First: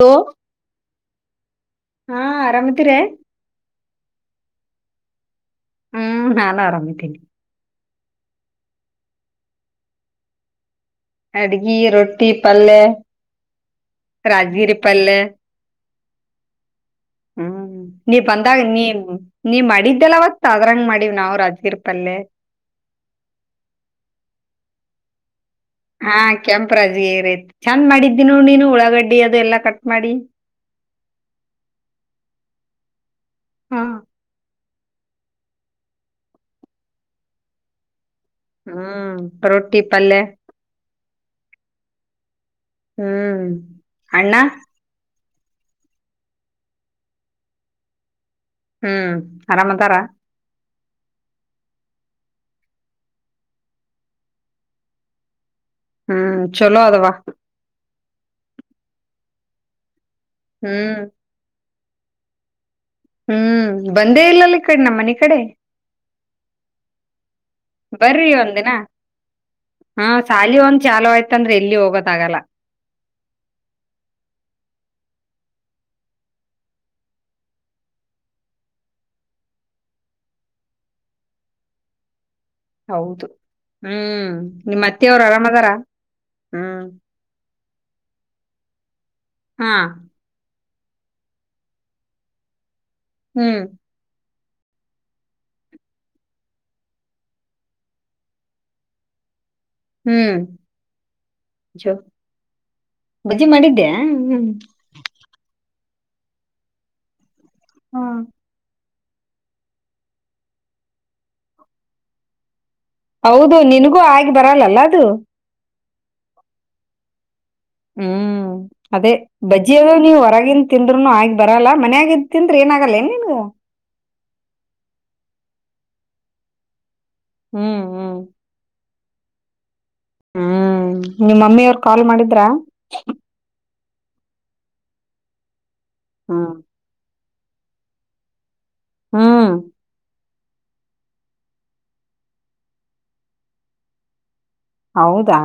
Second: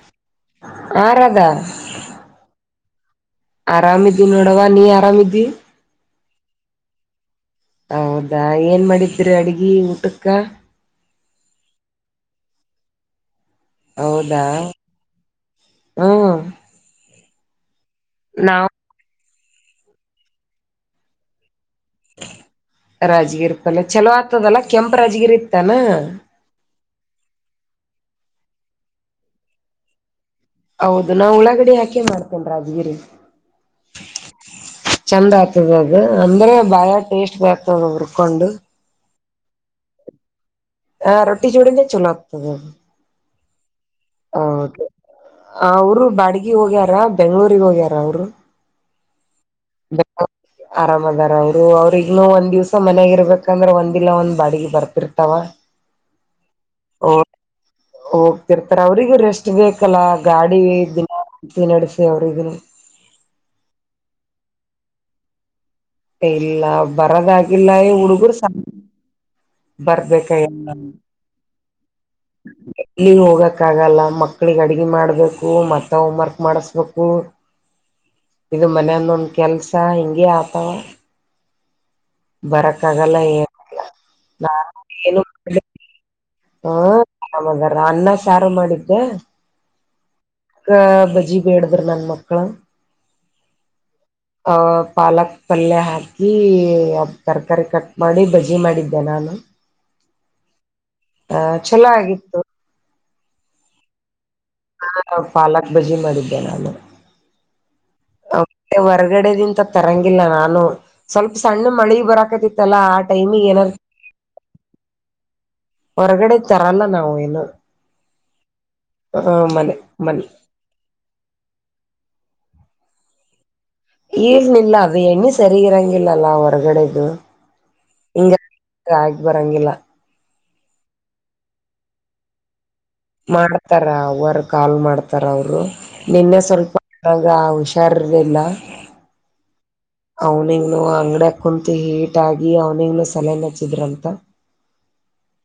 Low ಹಾ ರಾಧಾ ಹಾ ಆರಾಮಿದಿರೆ. ಆರಾಮಿದಿವ್ ನೋಡವ್ವ ನೀ ಆರಾಮಿದ್ದಿ. ಹ್ಮ್ ನಾನು ಆರಾಮಿದ್ದೀನಿ. ಹೌದಾ ಏನ್ ಮಾಡಿದ್ರಿ ಅಡ್ಗಿ ಊಟಕ್ಕ ಅಡ್ಗಿ ರೊಟ್ಟಿ ಪಲ್ಲೆ ಹೌದಾ ರಾಜ್ಗಿರಿ ಪಲ್ಲೆ ಹ್ಮ ಹ್ಮ್ ನೀ ಬಂದಾಗ ನಾವ್ ನೀನ್ ನೀ ಮಾಡಿದ್ದಲ್ಲವತ್ತ ಅದ್ರಂಗ್ ಮಾಡೀವ್ ನಾವು ರಾಜ್ಗೀರ್ ಪಲ್ಲೆ. ರಾಜ್ಗಿರ್ ಪಲ್ಲೆ ಚಲೋ ಆತದಲ್ಲ ಕೆಂಪ್ ರಾಜ್ಗಿರಿ ಹಾ ಕೆಂಪು ರಾಜ್ಗಿರಿ ಚಂದ್ ಮಾಡಿದ್ದಿ ನೋಡ್ ನೀನು ಉಳ್ಳಾಗಡ್ಡಿ ಅದು ಎಲ್ಲಾ ಕಟ್ ಮಾಡಿ. ಹೌದು ನಾ ಉಳ್ಳಾಗಡ್ಡಿ ಹಾಕಿನ್ ಮಾಡ್ತೀನ್ ರಾಜ್ಗಿರಿ. ಹಾ ಚಂದ ಆಗ್ತದದು ಅಂದ್ರೆ ಬಾಳ ಟೇಸ್ಟ್ ಬರ್ತದ್ ಅದ್ ಹುರ್ಕೊಂಡು ಹ್ಮ್ ರೊಟ್ಟಿ ಪಲ್ಲೆ ಹ ರೊಟ್ಟಿ ಜೋಡಿನೇ ಚಲೋ ಆಗ್ತದದು. ಹ್ಮ್ ಅಣ್ಣ ಹೌದು ಅವ್ರು ಬಾಡಿಗಿ ಹೋಗ್ಯಾರ ಬೆಂಗಳೂರಿಗ್ ಹೋಗ್ಯಾರ ಅವ್ರು. ಹ್ಮ್ ಆರಾಮದಾರ ಆರಾಮ್ ಇದಾರ ಅವರು ಅವ್ರಿಗ್ನು ಒಂದ್ ದಿವ್ಸ ಮನ್ಯಾಗ ಇರ್ಬೇಕಂದ್ರೆ ಒಂದಿಲ್ಲ ಒಂದ್ ಬಾಡಿಗೆ ಬರ್ತಿರ್ತಾವ. ಹ್ಮ್ ಚಲೋ ಅದವ ಹೋಗ್ತಿರ್ತಾರೆ ಅವ್ರಿಗೂ ರೆಸ್ಟ್ ಬೇಕಲ್ಲ ಗಾಡಿ ಹ್ಮ್ ದಿನ್ ತಿ ನಡೆಸಿ ಅವ್ರಿಗುನು ಹ್ಮ್ ಬಂದೇ ಇಲ್ಲಲ್ಲ ಈ ಕಡ್ ನಮ್ಮ್ ಮನಿ ಕಡೆ. ಇಲ್ಲ ಬರೋದಾಗಿಲ್ಲ ಈ ಹುಡುಗರು ಸ ಹ್ಮ್ ಬರ್ಬೇಕ ಶಾಲಿ ಒಂದ್ ಚಾಲು ಆಯ್ತಂದ್ರೆ ಎಲ್ಲಿ ಹೋಗೋದಾಗಲ್ಲ. ಎಲ್ಲಿ ಹೋಗಕ್ಕ ಆಗಲ್ಲ ಮಕ್ಳಿಗೆ ಅಡಗೆ ಮಾಡ್ಬೇಕು ಮತ್ತ ಹೋಮ್ ವರ್ಕ್ ಮಾಡಿಸ್ಬೇಕು. [inaudible] ಇದು ಮನೆದೊಂದ ಕೆಲ್ಸ ಹಿಂಗೆ ಆತಾವ. ಆಗಲ್ಲ ಹೌದು ಏನಿಲ್ಲ ಹ್ಮ್ ನಾ ನಿಮ್ಮತ್ತೆ ಅವ್ರ್ ಆರಾಮ್ ಅದಾರ. ಹ್ಮ ಆರಾಮದಾರ ಅನ್ನ ಸಾರು ಮಾಡಿದ್ದೆ ಹಾ ಬಜ್ಜಿ ಬೇಡುದ್ರು ನನ್ ಮಕ್ಳು. ಹ್ಮ್ ಆ ಪಾಲಕ್ ಪಲ್ಯ ಹಾಕಿ ಅದು ತರಕಾರಿ ಕಟ್ ಮಾಡಿ ಬಜಿ ಮಾಡಿದ್ದೆ ನಾನು ಹ್ಮ್ ಆ ಚಲೋ ಜೋ ಆಗಿತ್ತು. ಬಜ್ಜಿ ಮಾಡಿದ್ದ್ಯಾ ಹ್ಮ್ ಹ್ ಹ ನಾವ್ ಪಾಲಾಕ್ ಬಜ್ಜಿ ಮಾಡಿದ್ದೆ ನಾನು ಹಾ ಹೊರ್ಗಡೆದಿಂದ ತರಂಗಿಲ್ಲ ನಾನು ಸ್ವಲ್ಪ ಸಣ್ಣು ಮಳಿ ಬರಾಕತಿತ್ತಲ್ಲಾ ಆ ಟೈಮಿಗೆ ಹೌದು ಏನಾರ ನಿನಗೂ ಆಗಿ ಬರಲ್ಲಲ್ಲ ಅದು. ಹೊರಗಡೆ ತರಲ್ಲ ನಾವು ಏನು. ಹ್ಮ್ ಅದೇ ಹ ಮನೆ ಬಜ್ಜಿಯ ಅದು ನೀವ್ ಮನೆ ಹೊರಗಿಂ ತಿಂದ್ರುನು ಆಗಿ ಬರಲ್ಲ ಮನ್ ಆಗಿದ್ದ ತಿಂದ್ರೆ ಏನಾಗಲ್ಲ ಎನ್ ನಿನ್ಗ. ಎನಿಲ್ಲ ಅದು ಎಣ್ಣೆ ಸರಿ ಇರಂಗಿಲ್ಲ ಅಲ್ಲ ಹೊರಗಡೆದು. ಹ್ಮ್ ಹ್ಮ್ ಹಿಂಗ ಆಗ್ ಬರಂಗಿಲ್ಲ. ಹ್ಮ್ ನಿಮ್ಮ ಮಮ್ಮಿಯವ್ರು ಕಾಲ್ ಮಾಡಿದ್ರ. ಮಾಡ್ತಾರ ಅವ್ವರ್ ಕಾಲ್ ಮಾಡ್ತಾರ ಅವರು ನಿನ್ನೆ ಹ್ಮ್ ಸ್ವಲ್ಪ [unintelligible] ಗ ಹುಷಾರಿಲ್ಲ. ಹ್ಮ್ ಅವ್ನಿಂಗ್ನು ಅಂಗಡ್ಯಗ್ ಕುಂತಿ ಹೀಟ್ ಆಗಿ ಅವ್ನಿಗ್ನು ಸಲೈನ್ ಹಚ್ಚಿದ್ರಂತ. ಹೌದಾ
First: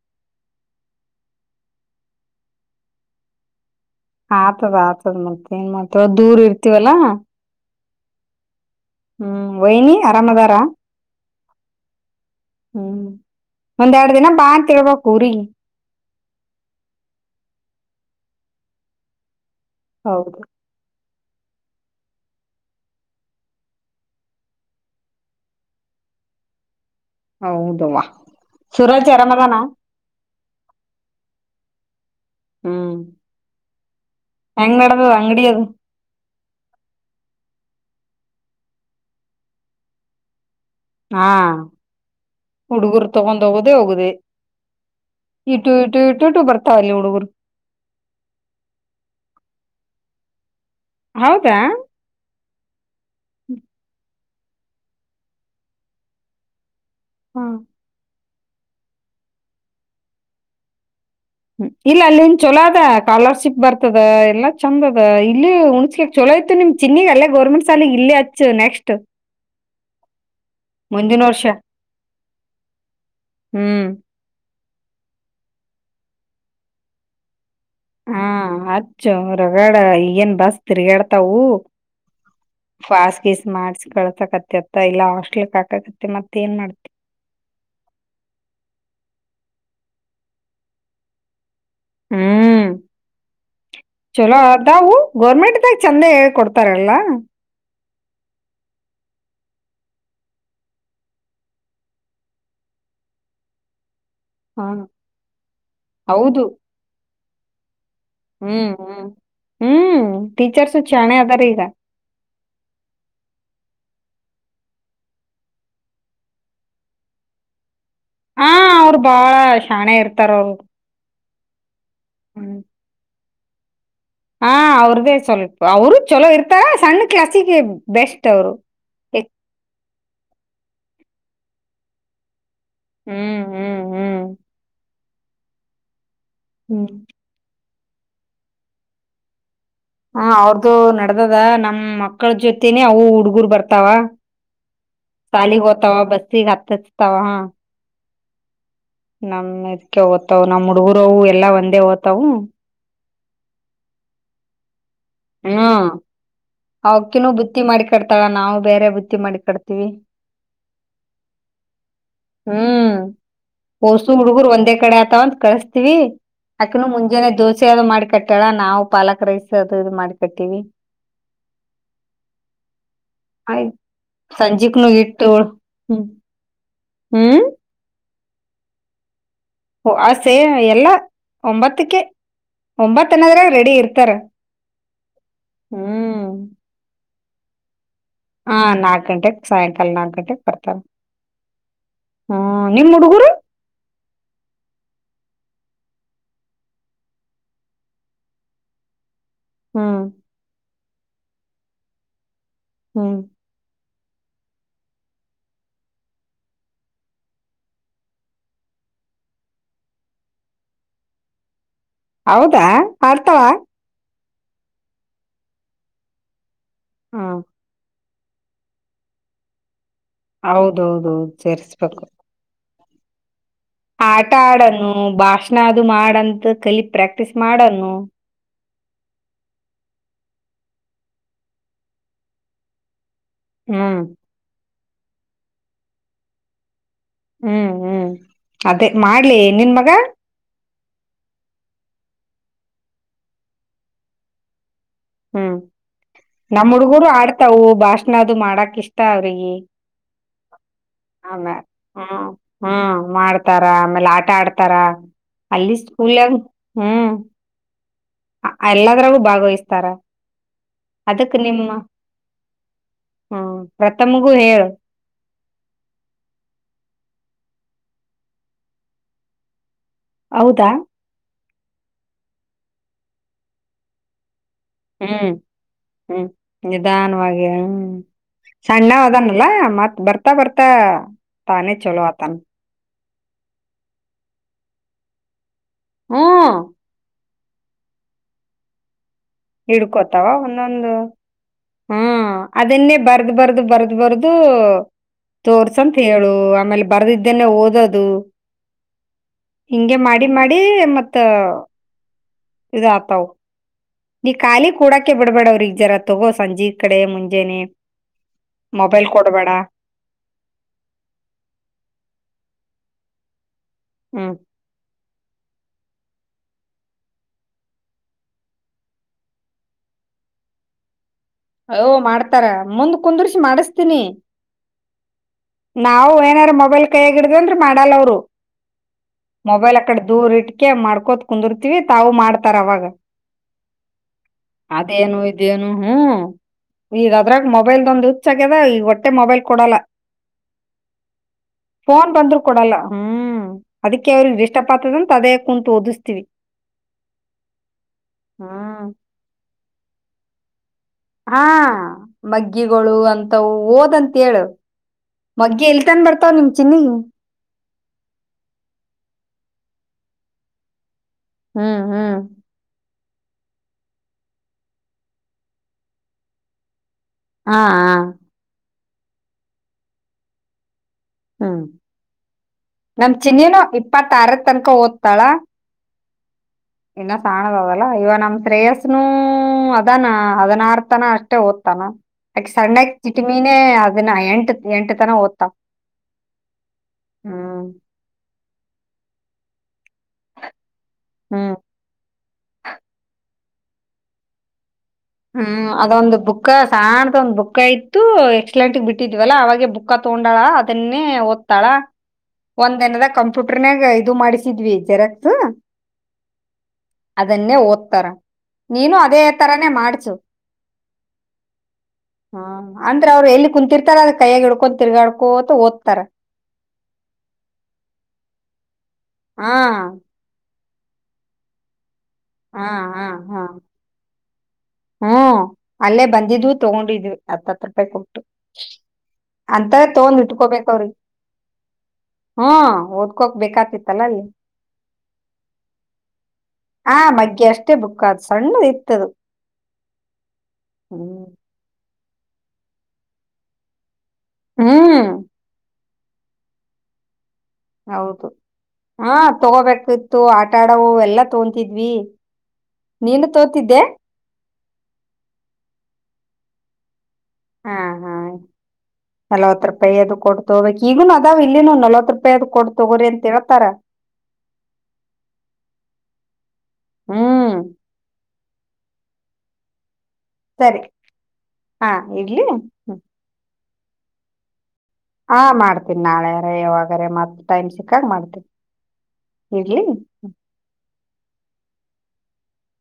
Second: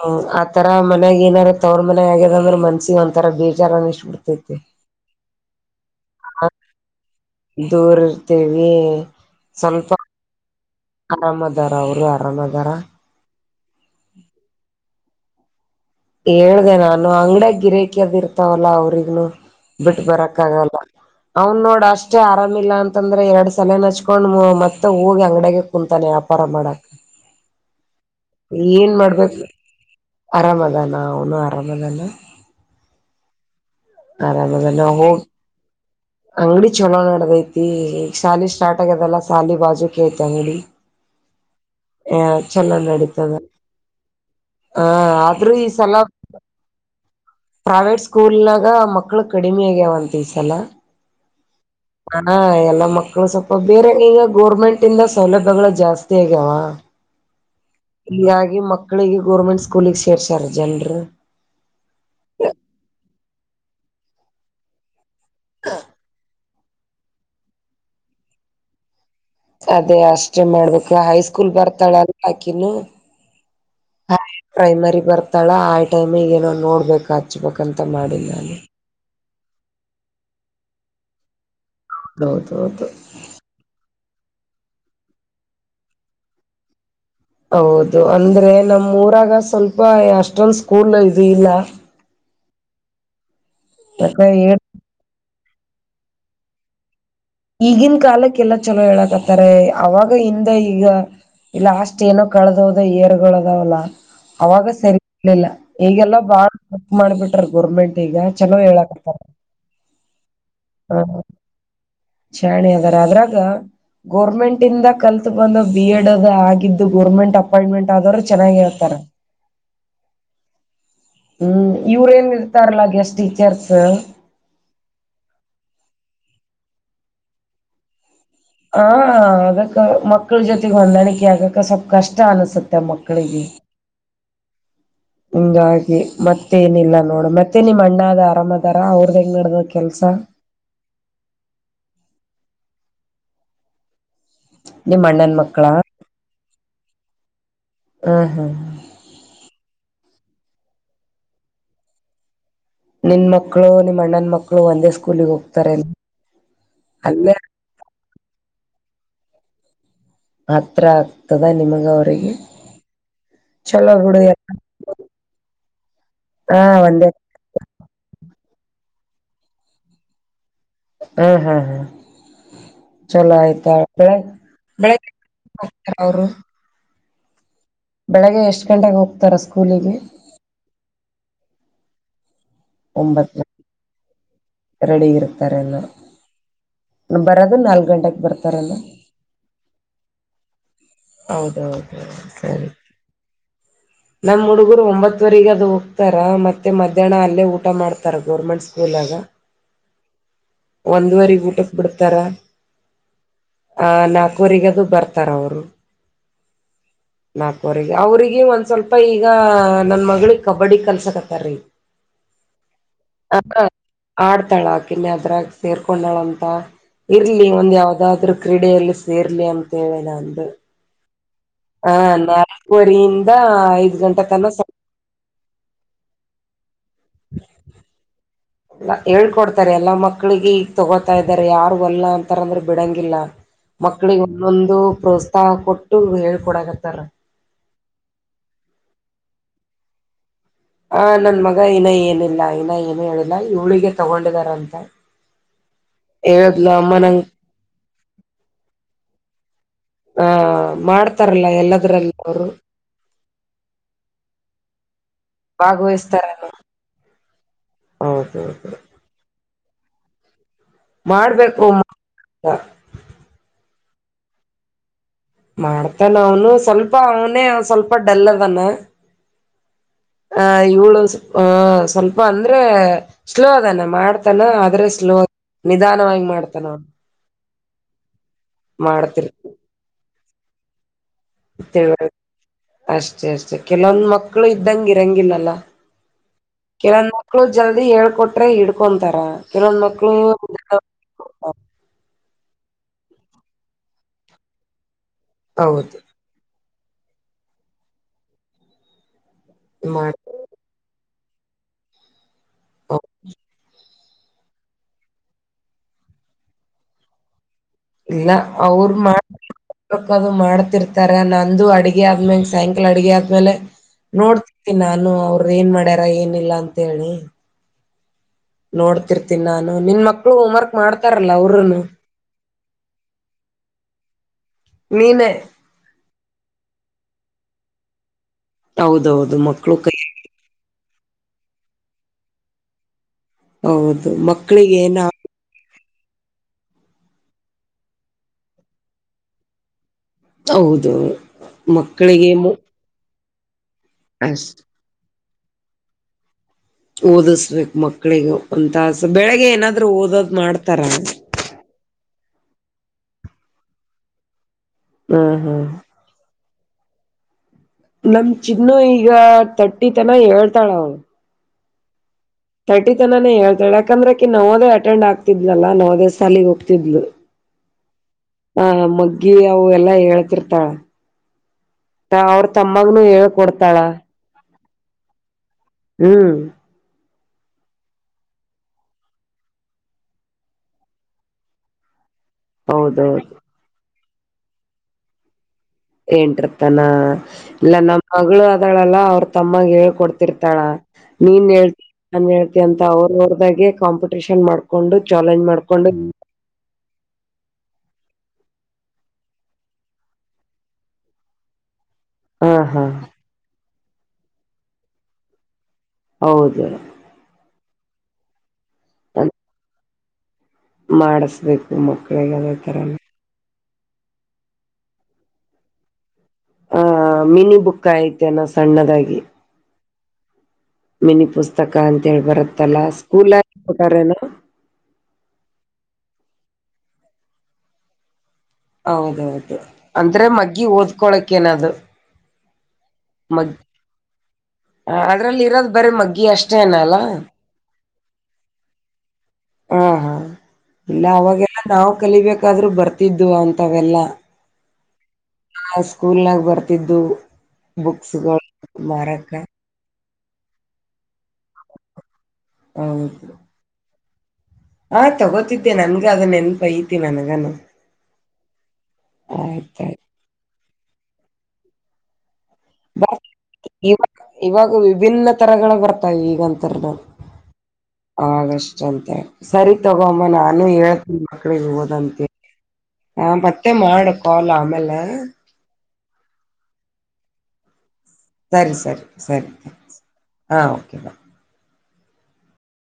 ಹ್ಮ ಆತರ ಮನ್ಯಾಗ ಏನಾರ ತವ್ರು ಮನೆಯ ಆಗ್ಯದ ಆಗದಂದ್ರೆ ಮನ್ಸಿಗ ಒಂತರ ಬೇಜಾರ ಇಸ್ಬಬಿಡ್ತ್ ಆತದ್ ಆತದ್ ಮಾತ್ ಏನ್ ಮಾಡ್ತಯವ ದೂರ್ ಇರ್ತಿವಲ್ಲಾ. ದೂರ್ ಇರ್ತೀವೀ. ಹ್ಮ್ ಸ್ವಲ್ಪ ವೈನಿ ಆರಾಮದಾರ ಆರಾಮದಾರ ಅವರು ಆರಾಮದಾರ. ಒಂದೇರಡ್ ದಿನ ಬಾ ಅಂತ ಹೇಳ್ಬೇಕು ಊರಿಗೆ. ಹೇಳ್ದ ನಾನು ಅಂಗ್ಡಿಯ ಗಿರಕಿ ಅದ್ ಇರ್ತಾವಲ್ಲ ಅವ್ರಿಗುನು ಬಿಟ್ಟ ಹೌದು ಬರಕ್ ಆಗಲ್ಲ. ಅವನ್ ನೋಡ್ ಅಷ್ಟೇ ಆರಾಮಿಲ್ಲ ಅಂತಂದ್ರೆ ಎರಡ್ ಸೆಲೇನ್ ಹಚ್ಕೊಂಡ್ ಮತ್ತೆ ಹೋಗಿ ಅಂಗಡೆಗೆ ಕುಂತಾನೆ ವ್ಯಾಪಾರ ಮಾಡ ಹೌದವ್ವ ಏನ್ ಸುರಾಜ್ ಮಾಡ್ಬೇಕು ಅರಮದಾನ. ಆರಾಮದಾನ ಅವನು ಆರಾಮದಾನ. ಹ್ಮ ಹೆಂಗ್ ಆರಾಮದಾನ ನೆಡದದ ಹೋಗ್ ಅಂಗಡಿ ಅದು. ಅಂಗಡಿ ಚಲೋ ನಡದೈತಿ, ಈಗ ಶಾಲಿ ಸ್ಟಾರ್ಟ್ ಆಗ್ಯದಲ್ಲ ಶಾಲಿ ಬಾಜುಕಿ ಐತಿ ಅಂಗಡಿ. ಹಾ ಆ ಚಲೋ ಹುಡುಗರು ನಡೀತದ ತಗೊಂಡ ಹೋಗುದೇ ಹೋಗುದೆ. ಆ ಆದ್ರೂ ಈ ಇಟು ಸಲ ಇಟು ಇಟ್ಟು ಇಟ್ಟು ಬರ್ತಾವಲ್ಲಿ ಹುಡುಗರು. ಪ್ರೈವೇಟ್ ಸ್ಕೂಲ್ನಾಗ ಮಕ್ಳು ಕಡಿಮೆ ಆಗ್ಯಾವಂತ ಈಸಲ. ಹೌದಾ ಹ ಎಲ್ಲ ಮಕ್ಳು ಸ್ವಲ್ಪ ಬೇರೆ ಈಗ ಗೋರ್ಮೆಂಟ್ ಇಂದ ಸೌಲಭ್ಯಗಳು ಜಾಸ್ತಿ ಆಗ್ಯಾವ. ಹ್ಮ ಇಲ್ಲಿಯಾಗಿ ಮಕ್ಕಳಿಗೆ ಗೋರ್ಮೆಂಟ್ ಸ್ಕೂಲಿಗೆ ಸೇರ್ಸಾರ ಜನ್ರು. ಹ್ಮ ಇಲ್ಲ ಅಲ್ಲಿನ ಚೊಲೋ ಅದ ಸ್ಕಾಲರ್ಶಿಪ್ ಬರ್ತದ ಎಲ್ಲ ಚಂದದ ಇಲ್ಲಿ ಹುಣಸಗಿ ಚಲೋ ಇತ್ತು ನಿಮ್ ಚಿನ್ನಿಗ ಅಲ್ಲೇ ಗೋರ್ಮೆಂಟ್ ಸಾಲಗ್ ಇಲ್ಲೇ ಹಚ್ಚು ನೆಕ್ಸ್ಟ್. ಅದೇ ಅಷ್ಟೇ ಮಾಡ್ಬೇಕು ಹೈ ಮುಂದಿನ ವರ್ಷ ಸ್ಕೂಲ್ ಬರ್ತಾಳಲ್ಲ ಅಕಿನು. ಹ್ಮ್ ಪ್ರೈಮರಿ ಬರ್ತಾಳ ಆ ಟೈಮ ಏನೋ ನೋಡ್ಬೇಕ ಆ [unintelligible] ಕ್ಕಂತ ಹಾ ಹಚ್ಚು ರಗಡ ಈಗ ಏನು ಬಸ್ ತಿರುಗಾಡ್ತವು. ಹೌದ ಹೌದು ಫಾಸ್ ಗೀಸ್ ಮಾಡ್ಸಿ ಕಳತಕತ್ತತ್ತ ಇಲ್ಲಾ ಹಾಸ್ಟಲ್ಗ ಹಾಕಕತ್ತೆ ಮತ್ತ ಏನ್ ಮಾಡ್ತಿ. ಹೌದು ಅಂದ್ರೆ ನಮ್ಮ ಊರಾಗ ಸ್ವಲ್ಪ ಅಷ್ಟೊಂದ ಸ್ಕೂಲು ಇದು ಇಲ್ಲ. ಹ್ಮ್ ಯಾಕ ಚಲೋ ಏ ಆದವು. ಗೋರ್ಮೆಂಟ ದಾಗ ಚಂದ ಹೆಳಿ ಕೊಡ್ತಾರ ಎಲ್ಲಾ. ಈಗಿನ ಕಾಲಕ್ಕೆಲ್ಲ ಚಲೋ ಹೇಳಕತ್ತಾರೆ ಅವಾಗ ಹಿಂದ ಈಗ ಲಾಷ್ಟ ಏನೋ ಕಳದ ಹೋದ ಇಯರಗೋಳು ಅದಾವ ಅಲಾ ಹಾ ಅವಾಗ ಸರಿ ಇರ್ಲಿಲ್ಲ ಈಗೆಲ್ಲ ಹೌದು ಬಾಳ ವರ್ಕ್ ಮಾಡ್ಬಿಟ್ರ ಗೋರ್ಮೆಂಟ್. ಈಗ ಚಲೋ ಹ್ಮ್ ಹ್ಮ್ ಹೇಳಕತ್ತಾರ ಹ್ಮ್ ಟೀಚರ್ಸು ಹ ಶಾಣೆ ಅದಾರ ಈಗ. ಶಾಣೆ ಅದಾರ ಅದ್ರಾಗ. ಗೋರ್ಮೆಂಟ್ ಇಂದ ಕಲ್ತ ಬಂದ ಬಿ. ಎಡ್ ಅದ ಆಗಿದ್ದು ಗೋರ್ಮೆಂಟ್ ಅಪಾಯಿಂಟ್ಮೆಂಟ್ ಆದವ್ರ. ಹ ಅವ್ರು ಬಾಳ ಶಾಣೆ ಇರ್ತಾರ ಅವರು. ಹ್ಮ್ ಇವ್ರ ಏನ ಇರ್ತಾರಲ್ಲ ಗೆಸ್ಟ ಟೀಚರ್ಸ್. ಹಾ ಅವ್ರದೆ ಸ್ವಲ್ಪ್ಅವರು ಚಲೋ ಇರ್ತ ಸಣ್ಣ ಕ್ಲಾಸಿಗೆ ಬೆಸ್ಟ್ ಅವ್ರು. ಹಾ ಅದಕ್ಕ ಮಕ್ಕಳ ಜೊತೆಗೆ ಹೊಂದಾಣಿಕೆ ಆಗಕ ಸ್ವಲ್ಪ ಕಷ್ಟ ಅನಸುತ್ತೆ. ಹ್ಮ್ ನಮ್ಮಮಕ್ಕಳಿಗೆ ಹ್ಮ್ ಹ್ಮ್ ಹಂಗಾಗಿ ಮತ್ತೆ ಹ್ಮ್ ಏನಿಲ್ಲ ನೋಡ ಮತ್ತೆ. ನಿಮ್ಮ ಅಣ್ಣ ಆರಾಮ್ದಾರ ಅವ್ರದಂಗ ನಡದೈತಿ ಹ ಅವ್ರದುು ನಡ್ದದ ನಮ್ ಮಕ್ಕಳ ಜೊತೆನೆೇ ಅವು ಹುಡ್ಗರ್ ಬರ್ತಾವ ನಿಮ್ ಅಣ್ಣನ್ ಸಾಲಿಗ್ ಮಕ್ಳ ಹೋಗತಾವ ಬಸ್ಸಿಗೆ ಹತ್ತಸ್ತಾವ ಹ ಹಾ ಹಾ ನಮ್ ಇದಕೇ ಹೋಯ್ತವು ನಮ್ ಹುಡುಗರವು ಎಲ್ಲಾ ಒಂದೇ ಓ್ತವು ನಿನ್ ಮಕ್ಳು ನಿಮ್ಮ ಅಣ್ಣನ ಮಕ್ಕಳು ಒಂದೇ ಸ್ಕೂಲಿಗೆ ಹೋಗ್ತಾರೆನ್ ಅವಕ್ಕಿನೂ ಬುತ್ತಿ ಮಾಡಿ ಕಡ್ತಾಳ ನಾವು ಬೇರೆ ಬುತ್ತಿ ಮಾಡಿ ಕಡ್ತೀವಿ ಹತ್ರ ಆಗ್ತದ ನಿಮಗೆ ಅವರಿಗೆ ಹ್ಮ್ ಓಸು ಹುಡುಗರು ಒಂದೇ ಕಡೆ ಆತವ ಅಂತ ಕಳಸ್ತೀವಿ ಹಾ ಆಕಿನು ಒಂದೇ ಮುಂಜಾನೆ ದೋಸೆದು ಮಾಡಿ ಕಟ್ಟ ಇಡ ನಾವು ಪಾಲಕ್ ರೈಸ್ ಅದು ಇದು ಮಾಡಿ ಕಟ್ಟೀವಿ ಹ್ಮ್ ಹ್ಮ್ ಹ್ಮ್ ಚಲೋ ಆಯ್ತಾ ಆಯ್ತ್ ಬೆ ಸಂಜಿಕ್ನು ಬೆ ಇಟ್ಟು [unintelligible] ಹ್ಮ್ ಅವರು ಹ್ಮ್ ಬೆಳಗ್ ಎಷ್ಟ ಗಂಟೆಗೆ ಹೋಗ್ತಾರ ಸ್ಕೂಲಿಗೆ ಆ ಸೇ ಎಲ್ಲ ಒಂಬತ್ತಕ್ಕೆ ಒಂಬತ್ತ ಒಂಬತ್ತು ಅನದ್ರಾಗ ರೆಡಿ ಇರ್ತಾರ ರೆಡಿ ಇರ್ತಾರೆನ್ನು ಹ್ಮ್ ಬರೊದು ನಾಲ್ಕ ಗಂಟೆಗೆ ಹಾ ಬರ್ತಾರಲ್ಲ ನಾಲ್ಕ್ ಗಂಟೆಗೆ ಸಾಯಂಕಾಲ ನಾಕ್ ಗಂಟೆಗೆ ಬರ್ತಾರ ಅ ಹ್ಮ್ ಸರಿ ನಿಮ್ ಹುಡುಗರು ನಮ್ ಹುಡುಗರು ಒಂಬತ್ತವರೆಗ ಅದು ಹೋಗ್ತಾರ ಮತ್ತೆ ಮಧ್ಯಾಹ್ನ ಅಲ್ಲೇ ಊಟ ಮಾಡ್ತಾರ ಗೋರ್ಮೆಂಟ್ ಸ್ಕೂಲ್ಗ ಹ್ಮ್ ಒಂದುವರೆಗ ಊಟಕ್ ಬಿಡ್ತಾರ ಹ್ಮ ಆ ನಾಲ್ಕೂರಿಗದು ಬರ್ತಾರ ಅವರು ನಾಲ್ಕವರೆಗೆ ಅವ್ರಿಗೆ ಒಂದ್ ಸ್ವಲ್ಪ ಈಗ ನನ್ ಮಗಳಿಗೆ ಕಬಡ್ಡಿ ಕಲ್ಸಕತ್ತಾರೀಗ ಹೌದಾ ಮಾಡತಾವಾ ಆಡ್ತಾಳ ಆಕಿನ್ನೆ ಅದ್ರಾಗ ಸೇರ್ಕೊಂಡಳ ಅಂತ ಹ್ಮ್ ಇರ್ಲಿ ಒಂದ ಯಾವ್ದ ಯಾದಾದ್ರೂ ಕ್ರೀಡೆಯಲ್ಲಿ ಸೇರ್ಲಿ ಅಂತ ಹೇಳಿ ನಾನು ಹೌದೌದೌದು ಹ ಸೇರಿಸ್ಬೇಕು ನಾಲ್ಕುರಿಯಿಂದಐದು ಆಟ ಆಡನು ಭಾಷಣ ಅದು ಮಾಡಂತ ಕಲಿ ಪ್ರಾಕ್ಟೀಸ್ ಮಾಡನು ಹೇಳ್ಕೊಡ್ತಾರೆ ಎಲ್ಲ ಮಕ್ಕಳಿಗೆ ಈಗ ತಗೋತಾ ಇದಾರೆ ಯಾರು ಒಲ್ಲ ಅಂತಾರಂದ್ರೆ ಬಿಡಂಗಿಲ್ಲ ಹ್ಮ್ ಮಕ್ಳಿಗೆ ಒಂದೊಂದು ಪ್ರೋತ್ಸಾಹ ಕೊಟ್ಟು ಹೇಳ್ಕೊಡಕತ್ತಾರ ಹ್ಮ್ ಹ್ಮ್ ಅದೇ ಮಾಡ್ಲಿ ನಿನ್ ಮಗ ಆ ನನ್ ಮಗ ಇನ್ನ ಏನಿಲ್ಲ ಇನ್ನ ಏನು ಹೇಳಿಲ್ಲ ಇವಳಿಗೆ ತಗೊಂಡಿದಾರಂತೇ. ಹು. ನಮ್ಮ ಹುಡ್ಗರು ನಂಗ ಹಾಡ್ತಾವು ಭಾಷಣಾ ಅದು ಮಾಡಕ್ ಇಷ್ಟ ಅವ್ರಿಗೆ. ಆ ಹಾ ಮಾಡ್ತಾರಲ್ಲ ಮ್ಯಾ ಹು ಎಲ್ಲದ್ರಲ್ಲಿ ಅವರು ಹು ಮಾಡ್. ತಾರಾ ಆಮೇಲೆ ಆಟ ಆಡ್ತಾರಾ ಅಲ್ಲಿ ಸ್ಕೂಲ್ನ್ಯಾಗು ಭಾಗವಹಿಸ್ತಾರಲ್ಲ ಹು. ಹೌದೌದು ಎಲ್ಲದರಗು ಭಾಗವಹಿಸ್ತಾರ ಅದಕ್ ಮಾಡ್ಬೇಕು ನಿಮ್ಮ. ಹು ಪ್ರಥಮಗೂ ಹೇಳು. ಮಾಡ್ತಾನ ಅವನು ಸ್ವಲ್ಪ ಅವನೇ ಸ್ವಲ್ಪ ಡಲ್ಲದಾನ. ಆ ಹೌದಾ ಇವಳು ಹು ಸ್ವಲ್ಪ ಅಂದ್ರೆ ಸ್ಲೋ ಅದಾನೆ ಮಾಡ್ತ. ತಾನ ಆದ್ರೆ ಸ್ಲೋ ಹ್ಮ್ ನಿಧಾನವಾಗಿ ಹ್ಮ್ ಮಾಡ್ತಾನವಾ. ಸಣ್ಣವ ಅದನಲ್ಲಾ ಮತ್ ಬರ್ತಾ ಬರ್ತಾ ತಾನೇ ಚಲೋ ತಿಳ್ವಳಿಕೆ ಅಕ್ಕಾನ. ಅಷ್ಟೇ ಅಷ್ಟೇ ಕೆಲವೊಂದ ಮಕ್ಕಳು ಇದ್ದಂಗ ಇರಂಗಿಲ್ಲಲ್ಲ ಹ್ಮ್ ಕಿರಣಾ. ಮಕ್ಳು ಜಲ್ದಿ ಹೇಳ್ಕೊಟ್ರೆ ಹೀಡ್ಕೊಂತಾರಾ ಕೆಲವೊಂದ್ ಮಕ್ಳು ಹುಟ್ಟಿರ್ತಾವ್. ಹು ಅದನ್ನೇ ಬರ್ದ್ ಬರ್ದ್ ಬರ್ದ್ ಬರ್ದು ತೋರ್ಸಂತ ಹೌದು ಹೇಳ. ದು ಆಮೇಲೆ ಬರ್ದದ್ದನ್ನೇ ಓದೋದು ಹಿಂಗೆ ಮಾಡ ಮಾಡಿ. ಮಾಡಿ ಮತ್ತ ಇದ ಅಕ್ಕಾವ. ನೀ ಖಾಲಿ ಕೂಡಕೆ ಬಿಡ್ಬೇಡವ್ರಿಗ ಜರಾ ತಗೋ ಸಂಜೆ ಕಡೆ ಮುಂಜೇನೆ. ಇಲ್ಲ ಅವರು ಮಾಡ ಹೋಮ್ ವರ್ಕ್ ಅದು ಮಾಡ್ತಿತಿರ್ತಾರಾ ನಂದು ಅಡಗೆ ಆದ್ಮೇಲೆ ಸಾಯಂಕಾಲ ಅಡಗೆ ಆದ್ಮೇಲೆ ಹ್ಮ್ ನೋಡ್. ತ್ತಿನಿ ನಾನು ಅವ್ರ ಏನ್ ಮಾಡ್ಯಾರ ಏನಿಲ್ಲ ಅಂತ ಹೇಳಿ. ನೋಡ್ತಿರ್ತೀನಿ ನಾನು ನಿನ್ ಮಕ್ಳು ಹೋಮ್ ವರ್ಕ್. ಮಾಡ್ತಾರಿಲ್ಲ ಅವರು. ಅಓ ಮಾಡ್ತಾರಾ ಮುಂದ್ ಕುಂದರ್ಸಿ ಮಾಡಿಸಸ್ತೀನಿ. ನಿನ. ನಾವು ಏನಾರ ಮೊಬೈಲ್ ಕೈ ಹಿಡದ್ವಿ ಅಂದ್ರ ಮಾಡಲ್ಲ ಅವರು ಹೌದೌದು ಮೊಬೈಲ್ ಮಕ್ಕಳು ಆ ಕೈ ಕಡೆ. ದೂರ್ ಇಟ್ಕೆ ಮಾಡ್ಕೋತ್ ಕುಂದಿರ್ತಿವಿ ತಾವು ಮಾಡ್ತಾರ ಅವಾಗ. ಹೌದು ಮಕ್ಳಿಗೆ ಏನ. ಏನು ಹು ಈಗ ಅದ್ರಾಗ ಮೊಬೈಲ್ ಬಂದು ಹುಚ್ಚ ಆಗ್ಯದ ಈಗ ಒಟ್ಟೆ ಮೊಬೈಲ್ ಕೊಡಲ್ಲ. ಹೌದು. ಫೋನ್ ಮಕ್ಕಳಿಗೆ ಬಂದ್ರು ಕೊಡಲ್ಲ ಹು ಅದಕ್ಕೆ ಅಸ್ ಡಿಸ್ಟಾಫ್ ಆತದಂತ ಅದೇ ಕುಂತು ಓದಸ್ತಿವಿ. ಓದಸ್ಬೇಕು ಮಕ್ಳಿಗೆ ಹ್ಮ್ ಒಂದ್ತಾಸು ಬೆಳಿಗೆ ಏನಾದ್ರು ಓದೋದ್ ಮಾಡ್ತಾರಾ. ಹಾ ಮಗ್ಗಿಗಳು ಅಂತವು ಓದಂತ ಹೇಳು. ಹ್ಮ್ ಮಗ್ಗಿ ಹ್ಮ್ ಎಲ್ತನ್ ಬರ್ತಾವ್ ನಿಮ್ ಚಿನ್ನಿಗೆ. ನಮ್ಮ ಚಿನ್ನು ಈಗ ತಟ್ಟಿ ತನಾ ಹೇಳ್ತಾಳ ಅವ್ಳು. ಹು ಹು. ತರ್ಟಿ ತನಾನು ಹೇಳತಾಳ ಯಾಕಂದ್ರ ಅಕಿ ನವೋದೇ ಅಟೆಂಡ್ ಆಗ್ತಿದ್ಲಲ್ಲ ನೋವದೇ ಸಾಲಿಗೆ ಹೋಗ್ತಿದ್ಲು. ಹಾ ಆ. ಹಾ ಮಗ್ಗಿ ಅವ ಎಲ್ಲಾ ಹೇಳ್ತಿರ್ತಾಳ. ಹ್ಮ್ ಅವ್ರ ತಮ್ಮಗನು ಹೇಳ ಕೊಡ್ತಾಳ. ತನಕಾ ಓದ್ತಾಳಾ. ಹು. ಇನ್ನ ಸಾಣದದಲ್ಲ ಇವ ನಮ್ಮ ಶ್ರೇಯಸ್ನು ನು ಅದಾನ ಹದನಾರತನ ಅಷ್ಟೇ ಓದ್ತಾನ. ಅಕ ಸಣ್ಣಾಕಿ ಹೌದೌದು ಚಿಟಮೀನೆ ಅದನ್ನ ಎಂಟ ಎಂಟು ತನ ಓದ್ತತ್ತಾಳ. ಏಂಟಿರ್ತಾನ ಇಲ್ಲ ನಮ್ಮ್ ಮಗಳು ಅದಳಲ್ಲ ಅವ್ರ ತಮ್ಮಾಗ ಹೆಳ್. ಕೊಡ್ತಿರ್ತಾಳ ನೀನ್ ಹ್ಮ್ ಹೇಳ್ತಿ ನಾನನ್ ಹೇಳ್ತಿ ಅಂತ ಅವ್ರವ ದೆ ಕಾಂಪಿಟೇಷನ್ ಮಾಡ್ಕೊಂಡು ಚಾಲೆಂಜ್ ಹ್ಮ್ ಮಾಡ್ಕೊಂಡು ಅದೊಂದು ಬುಕ್ಕ ಸಾಣ್ಣದ ಒಂದ್ ಬುಕ್ಕ ಇತ್ತು ಎಕ್ಸಲೆಂಟ್ಗ್ ಬಿಟ್ಟಿದ್ವಲ್ಲ ಅವಾಗೆ ಬುಕ್ಕ ತಗೊಂಡಳ ಅದನ್ನೇ ತಳ ಹಾ ಒಂದ್ ಹಾ ದಿನದಾಗ ಕಂಪ್ಯೂಟರ್ನಾಗ ಇದು ಮಾಡಿಸಿದ್ವಿ ಜೆರಾಕ್ಸ್ ಹೌದು ಅದನ್ನೇ ಓದ್ತಾರ ನೀನು ಅದೇ ತರಾನೇ ಮಾಡ್ಸು ಮಾಡಿಸಬೇಕು ಮಕ್ಳಿಗೆ ಹಾ ಅದೇ ತರ ಅಂದ್ರ ಅವ್ರು ಎಲ್ಲಿ ಕುಂತಿರ್ತಾರದ್ರ ಕೈಯಾಗಿ ಹ ಇಡ್ಕೊಂಡು ತಿರ್ಗಾಡ್ಕೋತ ಓದ್ತಾರ ಆಹ ಮಿನಿ ಬುಕ್ ಐತೆನಾ ಸಣ್ಣದಾಗಿ ಹಾ ಮಿನಿ ಪುಸ್ತಕ ಅಂತೇಳಿ ಹಾ ಬರತ್ತಲ್ಲಾ ಹಾ ಸ್ಕೂಲ್ ಹಾ ಕೊಟಾರೇನು ಹ್ಮ್ ಅಲ್ಲೇ ಬಂದಿದ್ವು ತಗೊಂಡಿದ್ವಿ ಹತ್ತತ್ ರೂಪಾಯಿ ಕೊಟ್ಟು ಹೌದೌದು ಅಂತವೇ ತಗೊಂಡ್ ಅಂದ್ರೆ ಮಗ್ಗಿ ಓದ್ಕೊಳಕ ಏನದು ಹ್ಮದ ೋಗ್ಬೇಕತಿತ್ತಲ್ಲ ಅಲ್ಲಿ ಅದ್ರಲ್ಲಿ ಇರೋದ್ ಬರೀ ಮಗ್ಗಿ ಅಷ್ಟೇನ ಆ ಅಲ್ಲ ಬಗ್ಗೆ ಅಷ್ಟೇ ಷ್ಟೆ ಬುಕ್ಕ ಅದ ಸಣ್ಣದ ಇತ್ತದು ಹಾ ಹಾ ಇಲ್ಲ ಹ್ಮ್ ಅವಾಗೆಲ್ಲ ನಾವವು ಕಲಿಬೇಕಾದ್ರರು ಬರ್ತಿದ್ದು ಅಂತವೆೆಲ್ಲಾ ಹ್ಮ್ ಹ್ಮ್ ಸ್ಕೂಲ್ ನಾಗ ಬರ್ತಿದ್ದು ಹೌದು ಬುಕ್ಸ್ಗಳು ಹಾ ಮಾರಕ ತಗೋಬೇಕು ಸೋ ಆಟಾಡವು ಎಲ್ಲಾ ತೋತಿದ್ವಿ ನೀನು ಹೌದು ತೋತಿದ್ದೆ ಹಾ ತಗೋತಿದ್ದೆ ನನ್ಗ ಅದನ್ನ ನೆನ್ಪ ಐತಿ ನನಗಾನ ಹಾ ಹಾ ನಲವತ್ ಆಯ್ತಾಯ್ತು ರೂಪಾಯಿದು ಕೊಡ್ ತೊ್ಬೇಕ ಈಗನು ಅದಾವ ಇಲ್ಲಿನು ನಲ್ವತ್ ರೂಪಾಯ್ ಕೊಡ್ ತಗೋರಿ ಬರ್ ಅಂತೇಳ್ತ ಇವಾಗ ಇವಾಗ ವಿಭಿನ್ನ ತರಗಳ ಬರ್ತಾವ ಈಗಂತರ್ದ ಹ್ಮ್ ಆಷ್ಟಂತೆ ಸರಿ ತಗೋಮ್ಮ ನಾನು ಸರಿ ಹೇಳ್ತೀನ ಮಕ್ಳಿಗೆ ಹಾ ಹೋದಂತ ಇಡ್ಲಿ ಹ್ಮ್. ಹ ಮತ್ತೆ ಮಾಡು ಕಾಲ್ ಆಮೇಲೆ ಹಾ ಮಾಡ್ತೀನಿ ನಾಳೆರ ಯಾವಾಗರೆ ಮತ್ತ ಟೈಮ್ ಸಿಕ್ಕಾಗ ಮಾಡ್ತೀನಿ ಸರಿ ಸರಿ ಸರಿ ಇಡ್ಲಿ. ಾಂಕ್ಸ್ ಹಾಂ ಓಕೆ ಬಾ